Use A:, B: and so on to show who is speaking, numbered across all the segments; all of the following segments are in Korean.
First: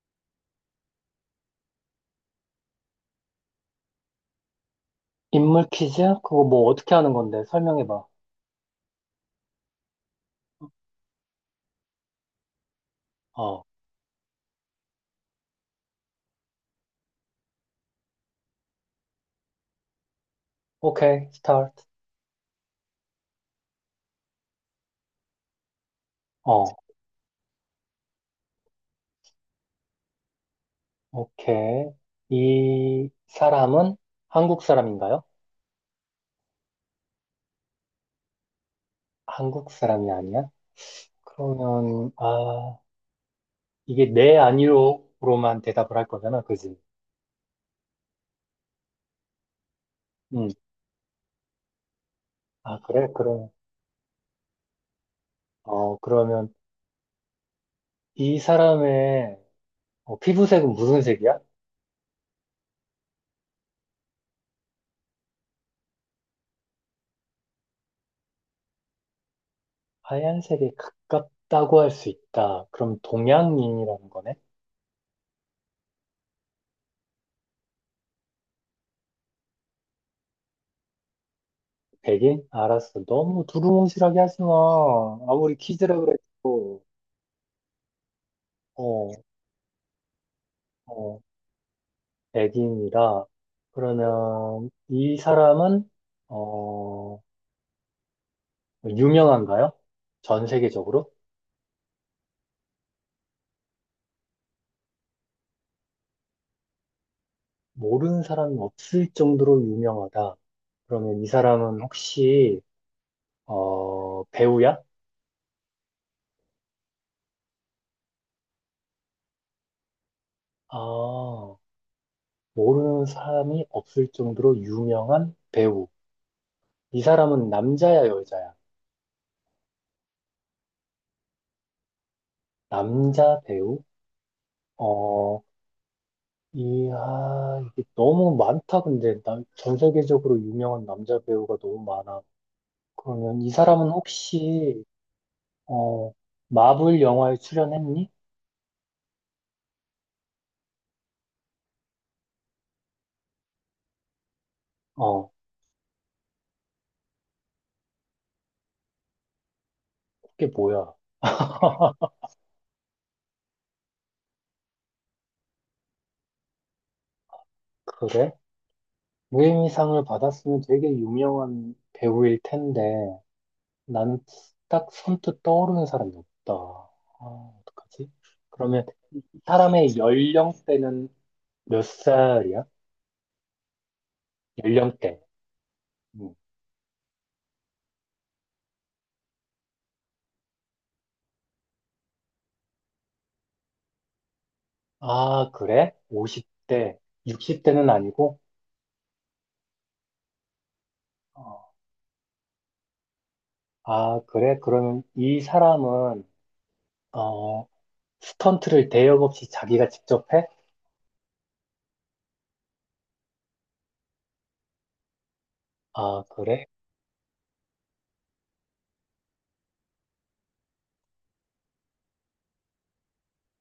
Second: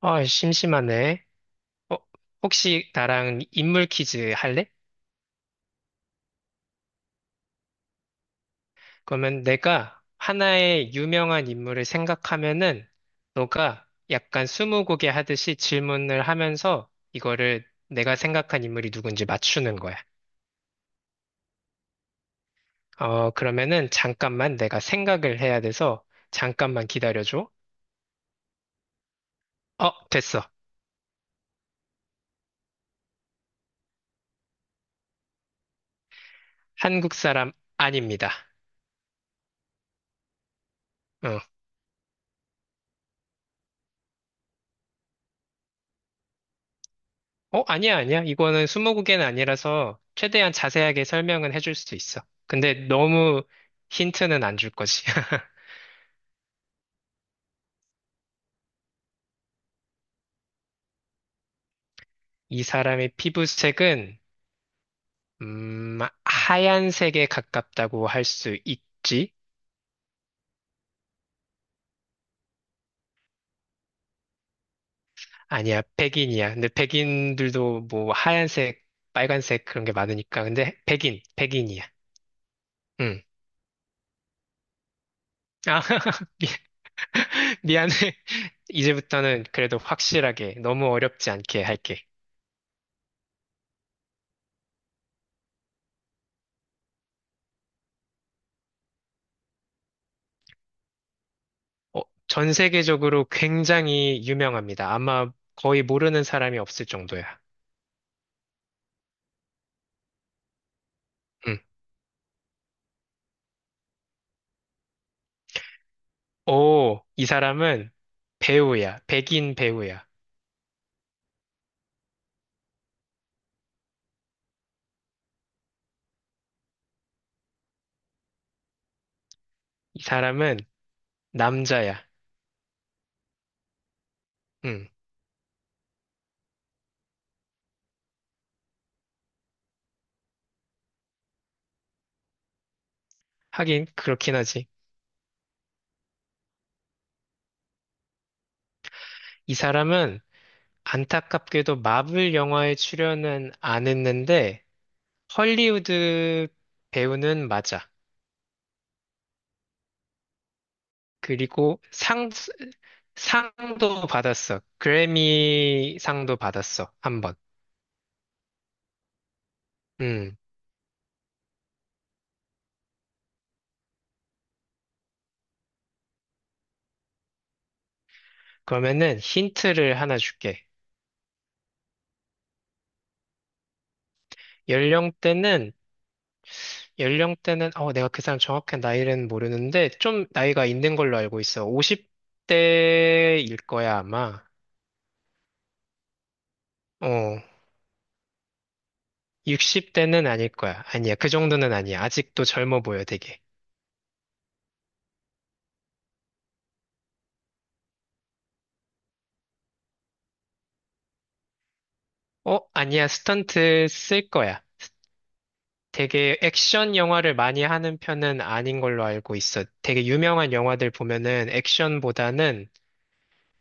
A: 어, 심심하네. 어, 혹시 나랑 인물 퀴즈 할래?
B: 인물 퀴즈? 그거 뭐 어떻게 하는 건데? 설명해봐.
A: 그러면 내가 하나의 유명한 인물을 생각하면은
B: 어,
A: 너가 약간 스무고개 하듯이 질문을 하면서 이거를 내가 생각한 인물이 누군지 맞추는 거야.
B: 오케이, 스타트.
A: 어, 그러면은 잠깐만 내가 생각을 해야 돼서
B: 어,
A: 잠깐만 기다려줘. 어, 됐어.
B: 오케이. 이 사람은 한국 사람인가요?
A: 한국 사람 아닙니다.
B: 한국 사람이 아니야?
A: 어.
B: 그러면, 아, 이게 네, 아니요로만 대답을 할 거잖아, 그지?
A: 어, 아니야, 아니야. 이거는 스무고개는 아니라서
B: 응.
A: 최대한 자세하게 설명은 해줄 수 있어. 근데
B: 아, 그래?
A: 너무
B: 그럼,
A: 힌트는 안 줄 거지.
B: 그러면 이 사람의 피부색은 무슨 색이야?
A: 이 사람의 피부색은, 음, 하얀색에 가깝다고 할 수 있지?
B: 하얀색에 가깝다고 할 수 있다. 그럼 동양인이라는 거네?
A: 아니야, 백인이야. 근데 백인들도 뭐 하얀색, 빨간색 그런 게 많으니까. 근데 백인, 백인이야.
B: 베개? 알았어.
A: 응.
B: 너무 두루뭉실하게 하지 마. 아무리
A: 아,
B: 키즈라
A: 미-
B: 그래도,
A: 미안해.
B: 어,
A: 이제부터는 그래도 확실하게, 너무
B: 어,
A: 어렵지 않게 할게.
B: 애기입니다. 그러면 이 사람은, 어, 유명한가요? 전 세계적으로?
A: 어, 전 세계적으로 굉장히 유명합니다. 아마 거의 모르는 사람이 없을 정도야.
B: 모르는 사람이 없을 정도로 유명하다. 그러면 이
A: 응.
B: 사람은 혹시, 배우야?
A: 오, 이 사람은 배우야. 백인 배우야.
B: 아, 모르는 사람이 없을 정도로 유명한 배우. 이 사람은 남자야, 여자야?
A: 이 사람은 남자야.
B: 남자 배우?
A: 응.
B: 어, 이야, 이게 너무 많다, 근데. 전 세계적으로 유명한 남자 배우가 너무 많아. 그러면 이
A: 하긴
B: 사람은
A: 그렇긴 하지.
B: 혹시, 어, 마블 영화에 출연했니?
A: 이 사람은 안타깝게도 마블 영화에 출연은 안 했는데
B: 어,
A: 헐리우드 배우는 맞아.
B: 그게 뭐야?
A: 그리고 상 상도 받았어. 그래미 상도 받았어. 한 번.
B: 그래? 무에미상을
A: 음.
B: 받았으면 되게 유명한 배우일 텐데, 나는 딱 선뜻 떠오르는 사람이 없다. 아, 어떡하지? 그러면
A: 그러면은
B: 이 사람의
A: 힌트를 하나 줄게.
B: 연령대는 몇 살이야? 연령대.
A: 연령대는,
B: 응.
A: 연령대는, 어, 내가 그 사람 정확한 나이는 모르는데, 좀 나이가 있는 걸로 알고 있어. 50대일 거야, 아마.
B: 아, 그래? 50대,
A: 어,
B: 60대는 아니고?
A: 60대는 아닐 거야. 아니야, 그
B: 어.
A: 정도는 아니야. 아직도 젊어 보여, 되게.
B: 아, 그래? 그러면 이 사람은, 어, 스턴트를 대역 없이 자기가 직접 해?
A: 어, 아니야, 스턴트 쓸 거야.
B: 아,
A: 되게
B: 그래?
A: 액션 영화를 많이 하는 편은 아닌 걸로 알고 있어. 되게 유명한 영화들 보면은 액션보다는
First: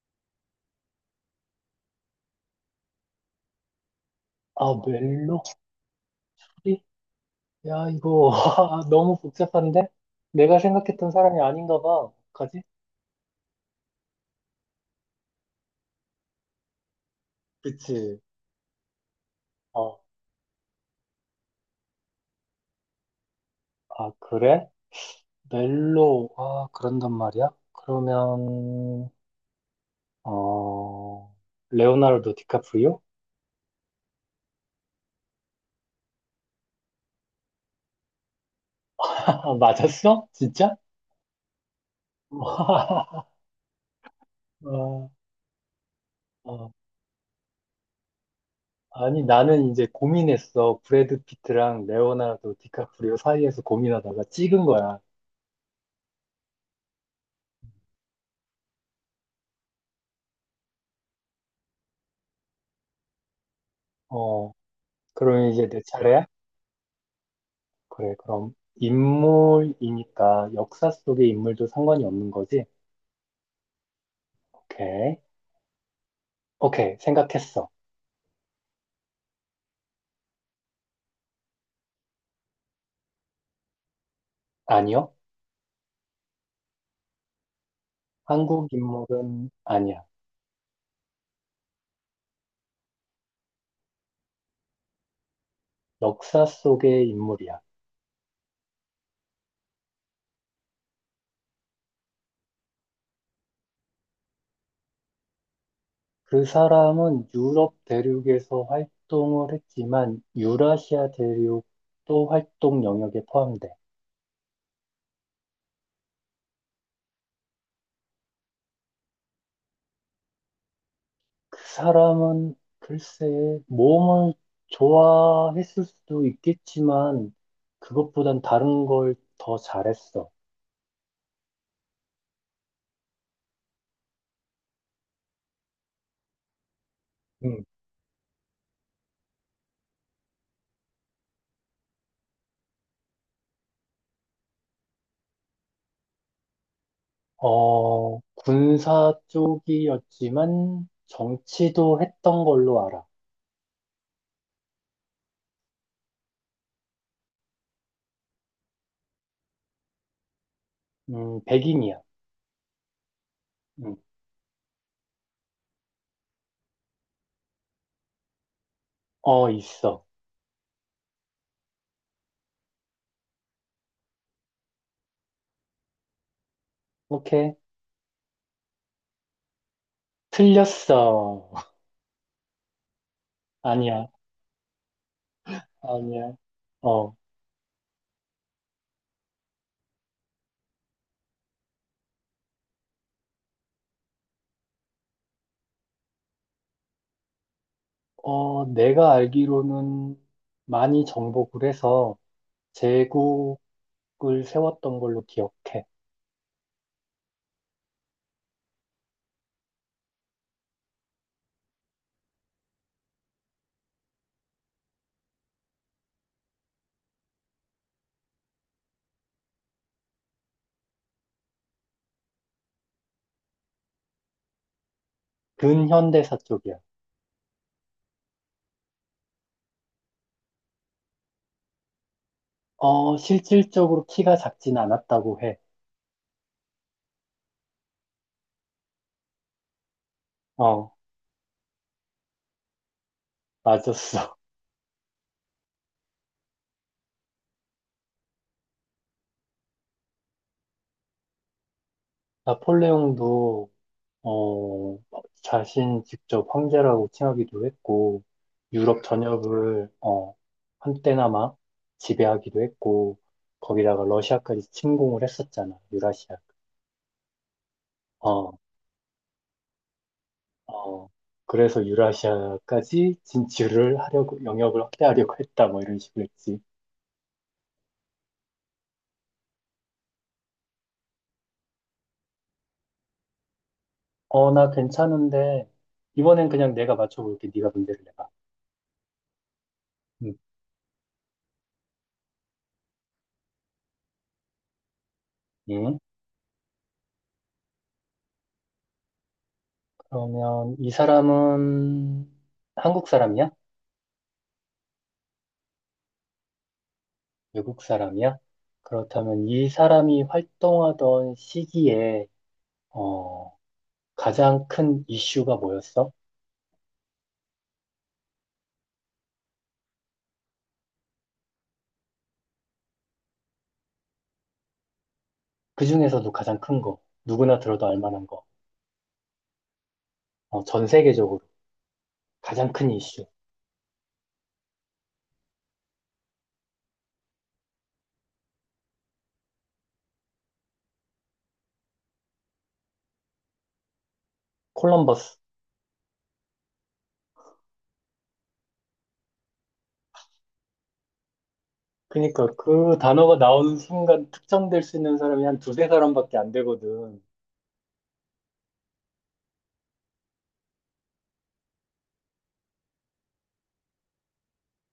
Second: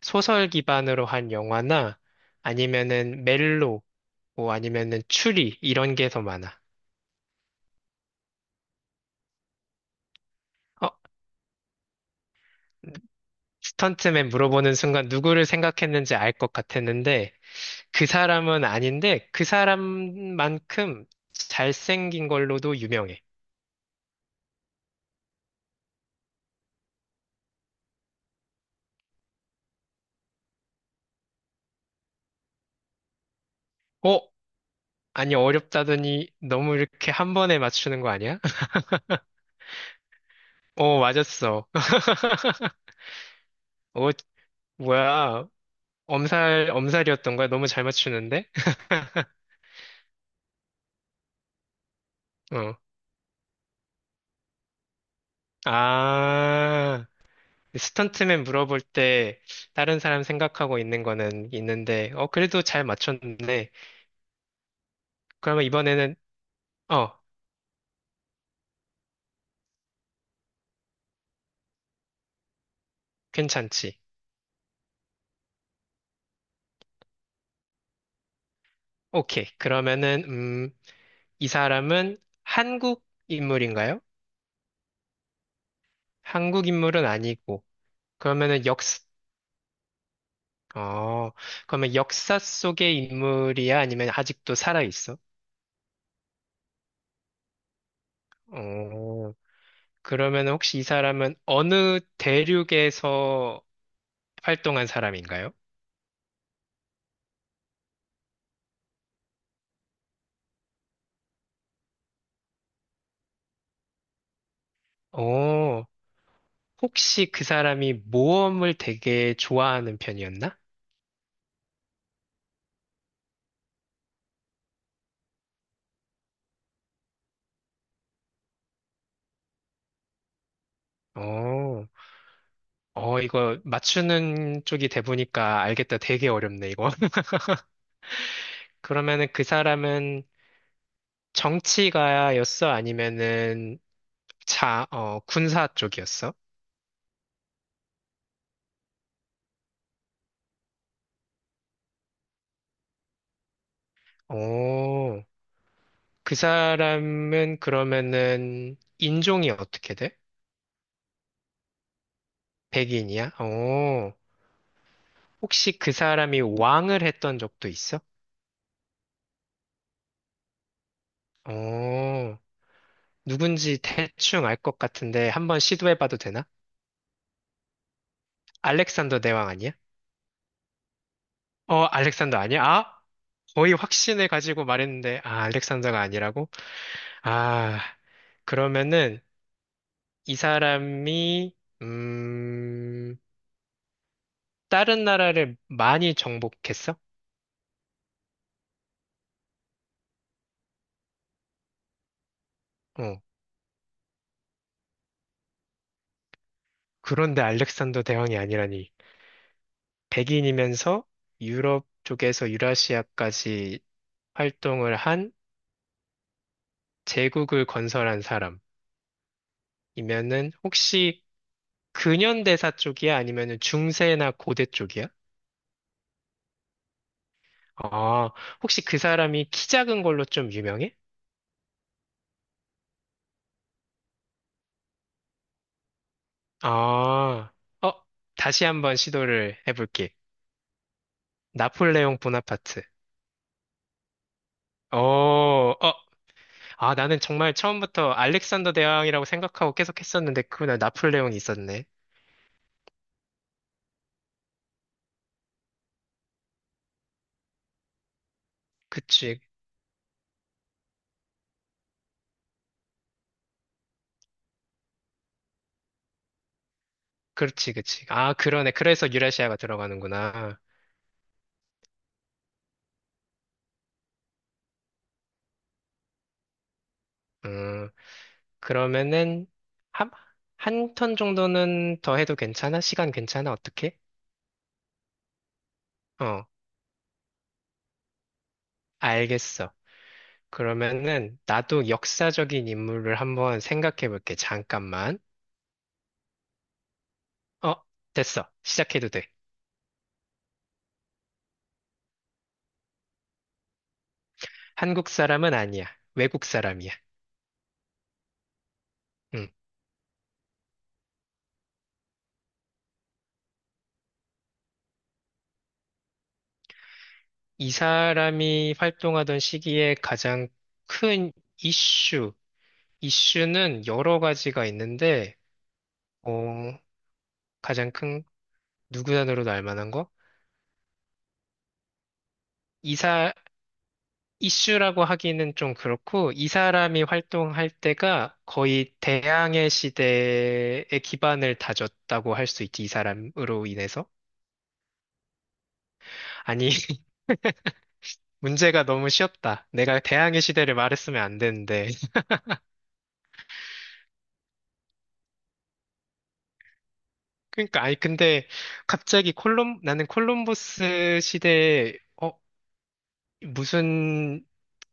A: 소설 기반으로 한 영화나 아니면은 멜로, 뭐
B: 아,
A: 아니면은
B: 멜로?
A: 추리 이런 게 더 많아.
B: 프리? 야, 이거, 아, 너무 복잡한데? 내가
A: 어,
B: 생각했던 사람이 아닌가 봐. 어떡하지?
A: 스턴트맨 물어보는 순간 누구를 생각했는지 알 것 같았는데 그
B: 그치.
A: 사람은 아닌데 그
B: 어,
A: 사람만큼 잘생긴 걸로도 유명해.
B: 아, 그래? 멜로, 아, 그런단 말이야? 그러면, 어, 레오나르도 디카프리오?
A: 어? 아니 어렵다더니 너무 이렇게 한 번에 맞추는 거 아니야?
B: 맞았어? 진짜?
A: 어, 맞았어. 어,
B: 어,
A: 뭐야. 엄살,
B: 어.
A: 엄살이었던 거야? 너무 잘 맞추는데?
B: 아니, 나는 이제 고민했어. 브래드 피트랑 레오나르도
A: 어.
B: 디카프리오 사이에서 고민하다가 찍은 거야.
A: 아. 그 스턴트맨 물어볼 때 다른 사람 생각하고 있는 거는 있는데, 어, 그래도 잘 맞췄네.
B: 어, 그럼
A: 그러면
B: 이제 내
A: 이번에는,
B: 차례야?
A: 어,
B: 그래, 그럼 인물이니까 역사 속의 인물도 상관이 없는 거지?
A: 괜찮지.
B: 오케이. 오케이, 생각했어.
A: 오케이. 그러면은, 음, 이 사람은 한국 인물인가요?
B: 아니요.
A: 한국 인물은 아니고. 그러면은
B: 한국
A: 역,
B: 인물은 아니야.
A: 어, 그러면 역사 속의 인물이야? 아니면 아직도 살아있어?
B: 역사 속의 인물이야.
A: 어, 그러면 혹시 이 사람은 어느 대륙에서 활동한 사람인가요?
B: 그 사람은 유럽 대륙에서 활동을 했지만 유라시아 대륙도 활동 영역에 포함돼.
A: 오. 혹시 그 사람이 모험을 되게 좋아하는 편이었나?
B: 그 사람은 글쎄 모험을 좋아했을 수도 있겠지만 그것보단 다른 걸 더 잘했어.
A: 어, 어, 이거 맞추는 쪽이 돼보니까 알겠다. 되게 어렵네, 이거.
B: 음,
A: 그러면은 그 사람은 정치가였어? 아니면은 자, 어, 군사 쪽이었어?
B: 군사 쪽이었지만 정치도 했던 걸로 알아.
A: 오, 그 사람은 그러면은 인종이 어떻게 돼?
B: 백인이야.
A: 백인이야?
B: 음,
A: 오, 혹시 그 사람이 왕을 했던 적도 있어?
B: 있어.
A: 오, 누군지 대충 알 것 같은데 한번 시도해봐도 되나?
B: 오케이.
A: 알렉산더 대왕 아니야?
B: 틀렸어.
A: 어, 알렉산더 아니야? 아, 거의
B: 아니야.
A: 확신을 가지고 말했는데, 아, 알렉산더가
B: 아니야.
A: 아니라고?
B: 어,
A: 아, 그러면은 이 사람이, 음, 다른 나라를 많이 정복했어?
B: 내가 알기로는 많이 정복을 해서
A: 어,
B: 제국을 세웠던 걸로 기억해.
A: 그런데 알렉산더 대왕이 아니라니. 백인이면서 유럽 쪽에서 유라시아까지 활동을 한 제국을 건설한 사람. 이면은 혹시 근현대사 쪽이야? 아니면은 중세나 고대 쪽이야?
B: 근현대사 쪽이야.
A: 아, 혹시 그 사람이 키 작은 걸로 좀 유명해?
B: 실질적으로 키가 작진 않았다고 해.
A: 아, 어, 다시 한번 시도를 해볼게.
B: 어,
A: 나폴레옹 보나파트.
B: 맞았어.
A: 어, 어, 아, 나는 정말 처음부터 알렉산더 대왕이라고 생각하고 계속 했었는데, 그날 나폴레옹이 있었네.
B: 나폴레옹도, 어, 자신 직접 황제라고 칭하기도 했고, 유럽
A: 그치,
B: 전역을, 한때나마 지배하기도 했고, 거기다가 러시아까지 침공을 했었잖아, 유라시아.
A: 그렇지, 그치. 아,
B: 어,
A: 그러네. 그래서 유라시아가 들어가는구나.
B: 어. 그래서 유라시아까지 진출을 하려고, 영역을 확대하려고 했다, 뭐 이런 식으로 했지.
A: 음, 그러면은 한, 한 턴 정도는 더 해도 괜찮아? 시간 괜찮아? 어떻게?
B: 나 괜찮은데,
A: 어,
B: 이번엔 그냥 내가 맞춰볼게. 네가 문제를 내봐.
A: 알겠어.
B: 음,
A: 그러면은 나도 역사적인 인물을 한번 생각해 볼게. 잠깐만.
B: 응?
A: 어, 됐어. 시작해도 돼.
B: 그러면 이 사람은 한국 사람이야?
A: 한국 사람은 아니야. 외국 사람이야.
B: 외국 사람이야? 그렇다면
A: 음.
B: 이 사람이 활동하던 시기에, 어, 가장 큰 이슈가 뭐였어?
A: 이 사람이 활동하던 시기에 가장 큰 이슈, 이슈는 여러 가지가 있는데,
B: 그
A: 어,
B: 중에서도 가장 큰 거. 누구나 들어도
A: 가장
B: 알
A: 큰
B: 만한 거.
A: 누구 단어로도 알 만한 거?
B: 전 세계적으로 가장 큰 이슈.
A: 이사, 이슈라고 하기는 좀 그렇고, 이 사람이 활동할 때가 거의 대항해 시대의 기반을 다졌다고 할 수 있지, 이 사람으로 인해서.
B: 콜럼버스.
A: 아니, 문제가 너무 쉬웠다. 내가 대항해 시대를 말했으면 안 되는데.
B: 그러니까 그 단어가 나오는 순간 특정될 수 있는 사람이 한 두세 사람밖에 안 되거든.
A: 그러니까, 아니, 근데 갑자기 나는 콜럼버스 시대에, 어, 무슨,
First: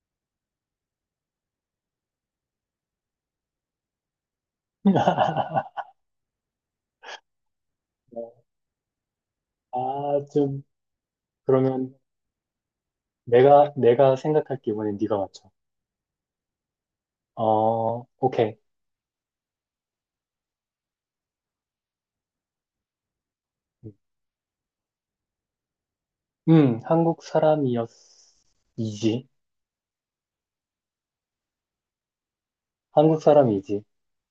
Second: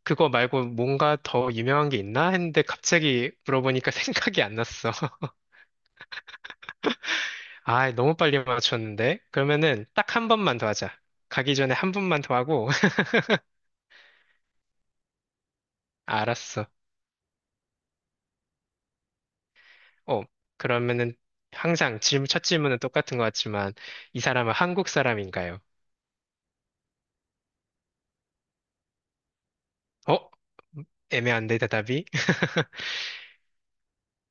A: 그거 말고 뭔가 더 유명한 게 있나? 했는데 갑자기 물어보니까 생각이 안 났어. 아, 너무 빨리 맞췄는데? 그러면은 딱
B: 아,
A: 한 번만
B: 좀,
A: 더 하자. 가기 전에 한
B: 그러면
A: 번만 더 하고.
B: 내가 생각할게. 이번엔 네가 맞춰.
A: 알았어.
B: 오케이.
A: 어, 그러면은 항상 질문, 첫 질문은 똑같은 것 같지만, 이 사람은 한국 사람인가요?
B: 한국 사람이었이지.
A: 어? 애매한데, 대답이?
B: 한국 사람이지.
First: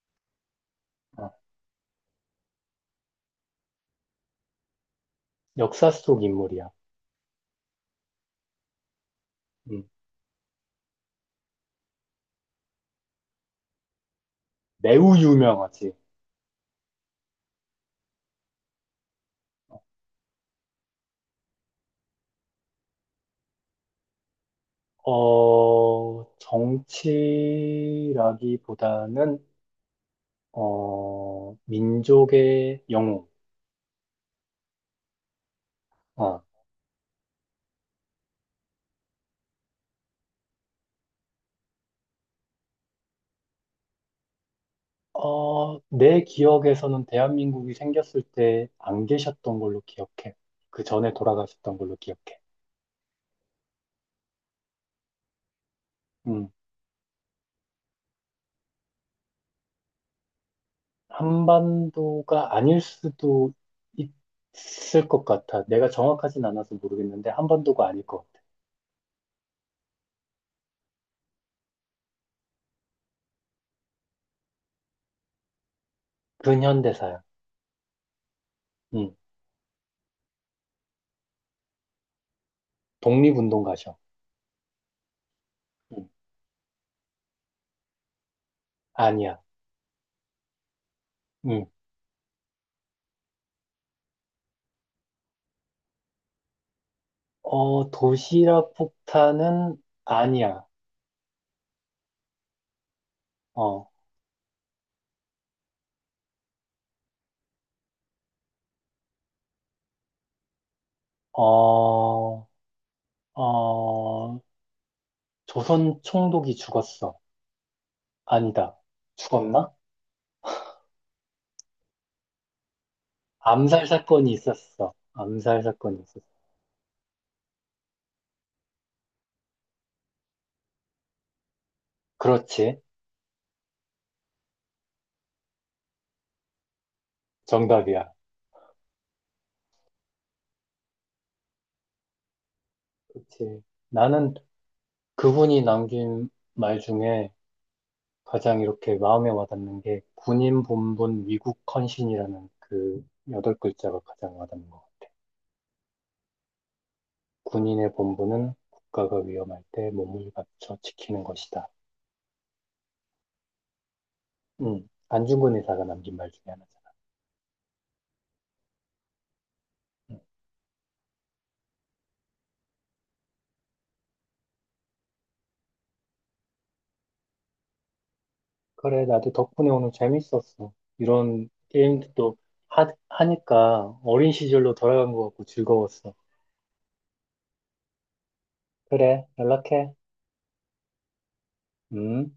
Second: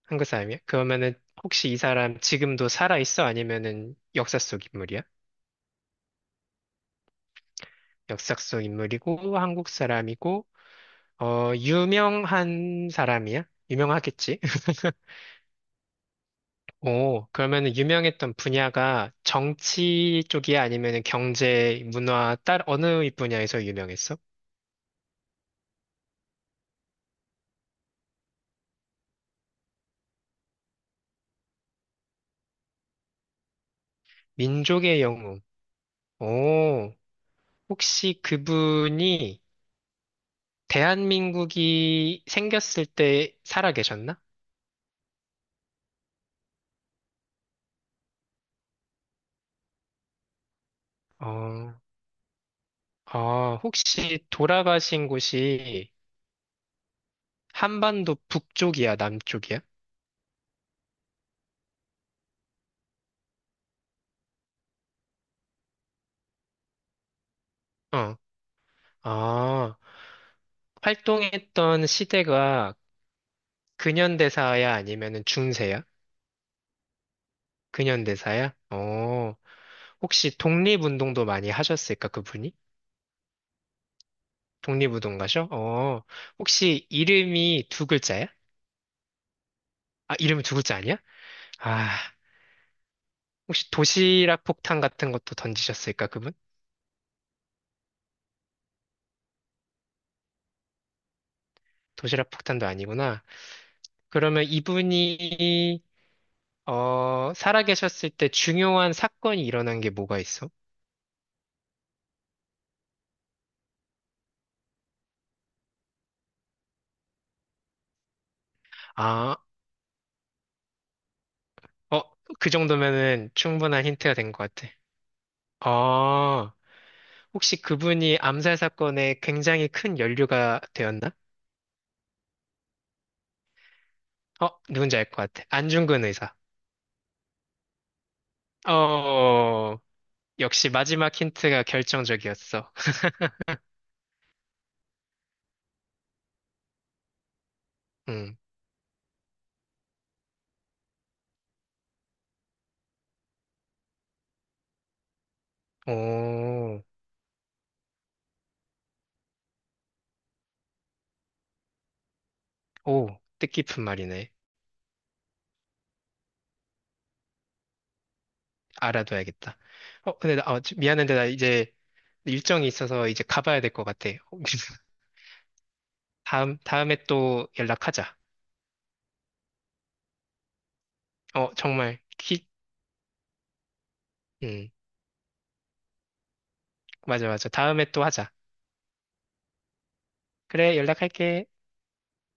A: 한국 사람이야? 그러면은
B: 어,
A: 혹시 이 사람 지금도 살아 있어? 아니면은 역사 속 인물이야?
B: 역사 속 인물이야.
A: 역사 속 인물이고, 한국
B: 음,
A: 사람이고, 어, 유명한 사람이야? 유명하겠지?
B: 매우 유명하지.
A: 오, 그러면은 유명했던 분야가 정치 쪽이야? 아니면은 경제, 문화, 딸 어느 분야에서 유명했어?
B: 정치라기보다는, 민족의 영웅.
A: 민족의 영웅.
B: 어,
A: 오, 혹시 그분이 대한민국이 생겼을 때 살아 계셨나?
B: 내 기억에서는 대한민국이 생겼을 때 안 계셨던 걸로 기억해. 그 전에
A: 어,
B: 돌아가셨던 걸로 기억해.
A: 아, 혹시 돌아가신 곳이
B: 음,
A: 한반도 북쪽이야, 남쪽이야?
B: 한반도가 아닐 수도 있을 것 같아. 내가 정확하진 않아서 모르겠는데, 한반도가 아닐
A: 어,
B: 것 같아.
A: 아, 활동했던 시대가 근현대사야? 아니면은 중세야?
B: 근현대사야.
A: 근현대사야?
B: 음,
A: 어. 혹시 독립운동도 많이 하셨을까, 그분이?
B: 독립운동가셔.
A: 독립운동가셔? 어,
B: 음,
A: 혹시 이름이 두 글자야?
B: 아니야.
A: 아, 이름이 두 글자 아니야?
B: 음,
A: 아, 혹시 도시락 폭탄 같은 것도 던지셨을까, 그분?
B: 도시락 폭탄은 아니야.
A: 도시락 폭탄도 아니구나.
B: 어,
A: 그러면 이분이, 어, 살아계셨을 때 중요한 사건이 일어난 게 뭐가 있어?
B: 어, 어, 조선 총독이 죽었어. 아니다.
A: 아,
B: 죽었나?
A: 어, 그 정도면은 충분한
B: 암살
A: 힌트가
B: 사건이
A: 된 것 같아.
B: 있었어. 암살 사건이 있었어.
A: 아, 혹시 그분이 암살 사건에 굉장히 큰 연루가 되었나?
B: 그렇지.
A: 어, 누군지 알 것 같아. 안중근 의사.
B: 정답이야.
A: 어, 역시 마지막 힌트가 결정적이었어.
B: 그렇지. 나는 그분이 남긴 말 중에
A: 음,
B: 가장 이렇게 마음에 와닿는 게 군인 본분 위국 헌신이라는 그 여덟 글자가 가장 와닿는 것 같아.
A: 오,
B: 군인의 본분은 국가가 위험할 때 몸을 바쳐 지키는 것이다.
A: 오, 뜻깊은 말이네.
B: 안중근 의사가 남긴 말 중에 하나잖아.
A: 알아둬야겠다. 어,
B: 음.
A: 근데 나, 어, 미안한데 나 이제 일정이 있어서 이제 가봐야 될 것 같아. 다음에 또 연락하자.
B: 그래, 나도 덕분에 오늘 재밌었어. 이런
A: 어, 정말,
B: 게임도
A: 키,
B: 하니까 어린
A: 음,
B: 시절로 돌아간 것 같고 즐거웠어.
A: 맞아, 맞아. 다음에 또 하자.
B: 그래, 연락해.
A: 그래, 연락할게.
B: 음.